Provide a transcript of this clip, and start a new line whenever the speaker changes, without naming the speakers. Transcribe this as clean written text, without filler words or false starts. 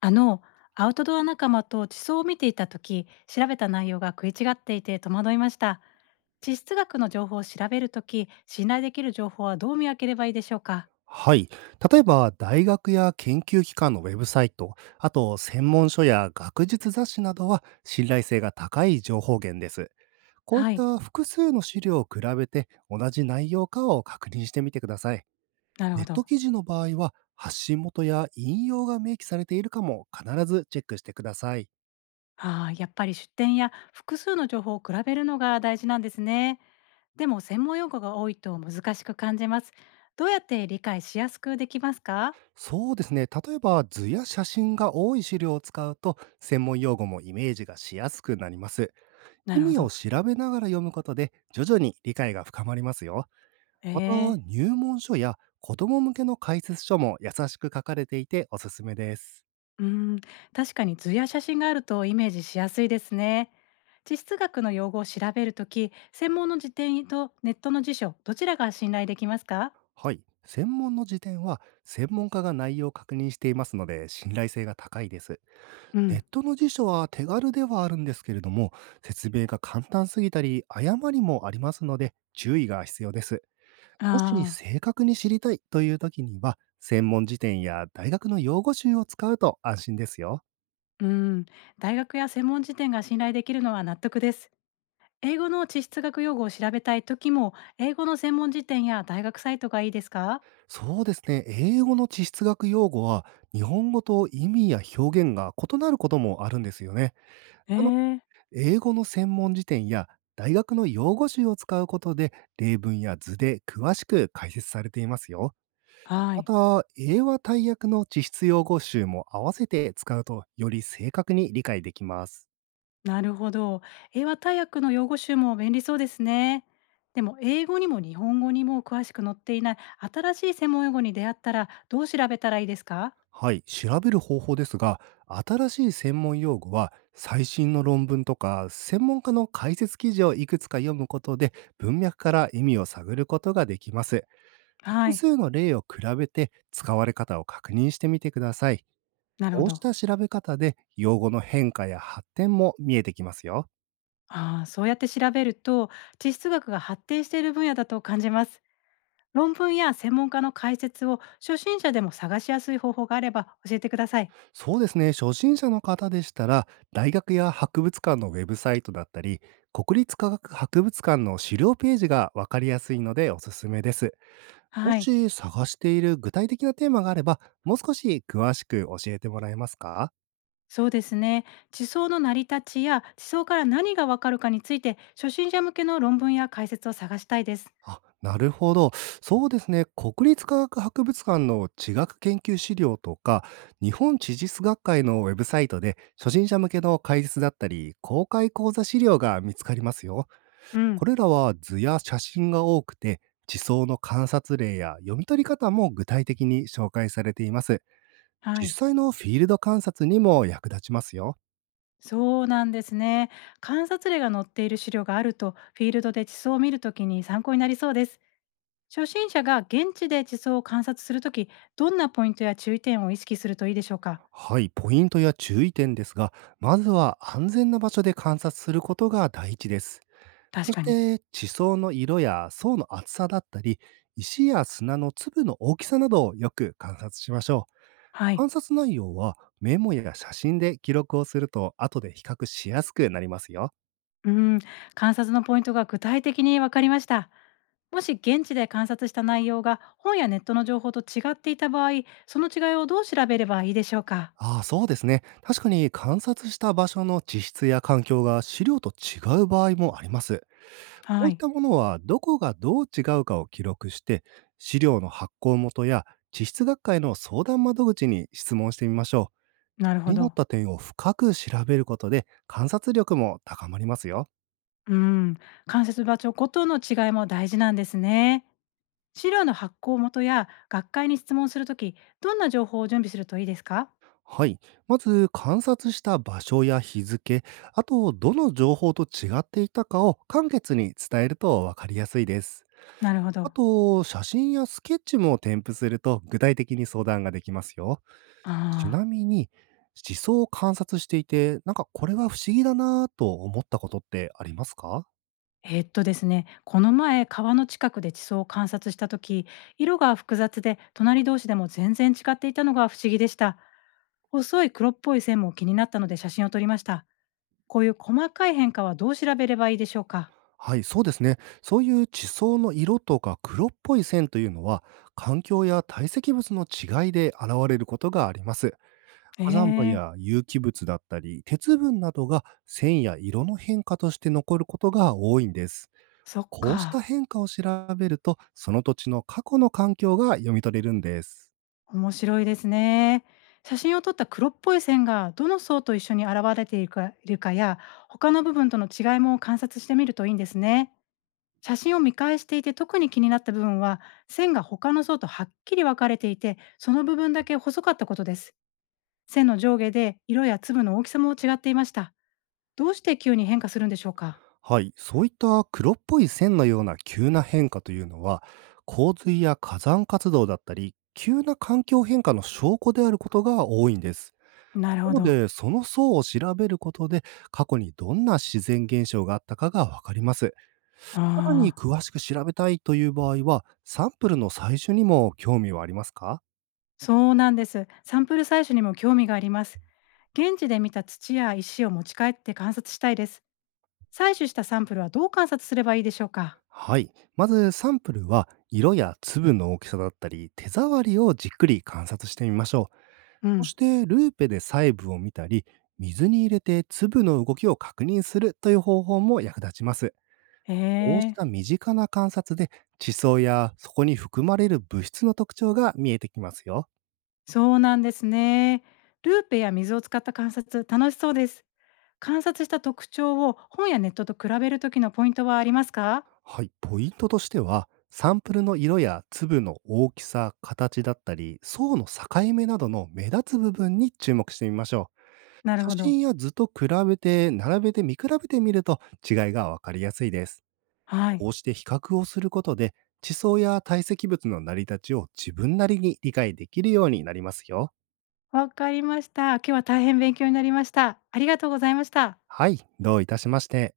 あの、アウトドア仲間と地層を見ていた時、調べた内容が食い違っていて戸惑いました。地質学の情報を調べるとき、信頼できる情報はどう見分ければいいでしょうか？
はい。例えば、大学や研究機関のウェブサイト、あと専門書や学術雑誌などは信頼性が高い情報源です。こういっ
はい、
た複数の資料を比べて同じ内容かを確認してみてください。
なる
ネ
ほ
ッ
ど。
ト記事の場合は、発信元や引用が明記されているかも必ずチェックしてください。
ああ、やっぱり出典や複数の情報を比べるのが大事なんですね。でも専門用語が多いと難しく感じます。どうやって理解しやすくできますか？
そうですね。例えば図や写真が多い資料を使うと、専門用語もイメージがしやすくなります。
な
意
るほ
味を
ど。
調べながら読むことで、徐々に理解が深まりますよ。また、
ええ。
入門書や子供向けの解説書も優しく書かれていておすすめです。
うーん、確かに図や写真があるとイメージしやすいですね。地質学の用語を調べるとき、専門の辞典とネットの辞書、どちらが信頼できますか？
はい。専門の辞典は、専門家が内容を確認していますので、信頼性が高いです。
う
ネッ
ん。
トの辞書は手軽ではあるんですけれども、説明が簡単すぎたり、誤りもありますので、注意が必要です。
あ
もし
あー。
正確に知りたいという時には、専門辞典や大学の用語集を使うと安心ですよ。
うん。大学や専門辞典が信頼できるのは納得です。英語の地質学用語を調べたいときも、英語の専門辞典や大学サイトがいいですか？
そうですね。英語の地質学用語は、日本語と意味や表現が異なることもあるんですよね。
え
あの、
え。
英語の専門辞典や大学の用語集を使うことで、例文や図で詳しく解説されていますよ。
は
ま
い。
た、英和大訳の地質用語集も合わせて使うと、より正確に理解できます。
なるほど。英和大訳の用語集も便利そうですね。でも英語にも日本語にも詳しく載っていない新しい専門用語に出会ったらどう調べたらいいですか？
はい、調べる方法ですが、新しい専門用語は最新の論文とか専門家の解説記事をいくつか読むことで文脈から意味を探ることができます。
は
複
い。
数の例を比べて使われ方を確認してみてください。
なるほ
こうし
ど。
た調べ方で用語の変化や発展も見えてきますよ。
ああ、そうやって調べると地質学が発展している分野だと感じます。論文や専門家の解説を初心者でも探しやすい方法があれば教えてください。
そうですね、初心者の方でしたら大学や博物館のウェブサイトだったり国立科学博物館の資料ページがわかりやすいのでおすすめです。も
はい。
し探している具体的なテーマがあれば、もう少し詳しく教えてもらえますか？
そうですね。地層の成り立ちや地層から何がわかるかについて初心者向けの論文や解説を探したいです。
あ、なるほど。そうですね。国立科学博物館の地学研究資料とか、日本地質学会のウェブサイトで初心者向けの解説だったり、公開講座資料が見つかりますよ。
う
こ
ん。
れらは図や写真が多くて、地層の観察例や読み取り方も具体的に紹介されています。
は
実
い。
際のフィールド観察にも役立ちますよ。
そうなんですね。観察例が載っている資料があると、フィールドで地層を見るときに参考になりそうです。初心者が現地で地層を観察するとき、どんなポイントや注意点を意識するといいでしょうか？
はい、ポイントや注意点ですが、まずは安全な場所で観察することが第一です。
確
そし
かに。
て、地層の色や層の厚さだったり、石や砂の粒の大きさなどをよく観察しましょう。
はい。
観察内容はメモや写真で記録をすると後で比較しやすくなりますよ。
うん、観察のポイントが具体的に分かりました。もし現地で観察した内容が本やネットの情報と違っていた場合、その違いをどう調べればいいでしょうか？
ああ、そうですね。確かに観察した場所の地質や環境が資料と違う場合もあります。こ
は
ういっ
い。
たものはどこがどう違うかを記録して、資料の発行元や地質学会の相談窓口に質問してみましょう。
なる
気
ほ
になっ
ど。
た点を深く調べることで観察力も高まりますよ。
うーん、関節場所ごとの違いも大事なんですね。資料の発行元や学会に質問するとき、どんな情報を準備するといいですか？
はい。まず観察した場所や日付、あとどの情報と違っていたかを簡潔に伝えるとわかりやすいです。
なるほ
あ
ど。
と、写真やスケッチも添付すると具体的に相談ができますよ。
あ
ちな
あ、
みに、思想を観察していて、なんかこれは不思議だなぁと思ったことってありますか？
ですね、この前川の近くで地層を観察したとき、色が複雑で隣同士でも全然違っていたのが不思議でした。細い黒っぽい線も気になったので写真を撮りました。こういう細かい変化はどう調べればいいでしょうか？
はい、そうですね。そういう地層の色とか黒っぽい線というのは、環境や堆積物の違いで現れることがあります。
え
火山灰
え
や
ー。
有機物だったり、鉄分などが線や色の変化として残ることが多いんです。
そっ
こうした
か。
変化を調べると、その土地の過去の環境が読み取れるんです。
面白いですね。写真を撮った黒っぽい線がどの層と一緒に現れているかや他の部分との違いも観察してみるといいんですね。写真を見返していて特に気になった部分は線が他の層とはっきり分かれていてその部分だけ細かったことです。線の上下で色や粒の大きさも違っていました。どうして急に変化するんでしょうか？
はい、そういった黒っぽい線のような急な変化というのは、洪水や火山活動だったり、急な環境変化の証拠であることが多いんです。
なる
な
ほ
の
ど。
で、その層を調べることで、過去にどんな自然現象があったかがわかります。
あ
さらに
あ、
詳しく調べたいという場合は、サンプルの最初にも興味はありますか？
そうなんです。サンプル採取にも興味があります。現地で見た土や石を持ち帰って観察したいです。採取したサンプルはどう観察すればいいでしょうか？
はい。まずサンプルは色や粒の大きさだったり手触りをじっくり観察してみましょう。
う
そ
ん。
してルーペで細部を見たり水に入れて粒の動きを確認するという方法も役立ちます。
へ
こうし
え。
た身近な観察で地層やそこに含まれる物質の特徴が見えてきますよ。
そうなんですね。ルーペや水を使った観察、楽しそうです。観察した特徴を本やネットと比べる時のポイントはありますか？
はい。ポイントとしてはサンプルの色や粒の大きさ、形だったり層の境目などの目立つ部分に注目してみましょう。
なる
写
ほど。
真や図と比べて、並べて見比べてみると違いがわかりやすいです。
はい。
こうして比較をすることで、地層や堆積物の成り立ちを自分なりに理解できるようになりますよ。
わかりました。今日は大変勉強になりました。ありがとうございました。
はい、どういたしまして。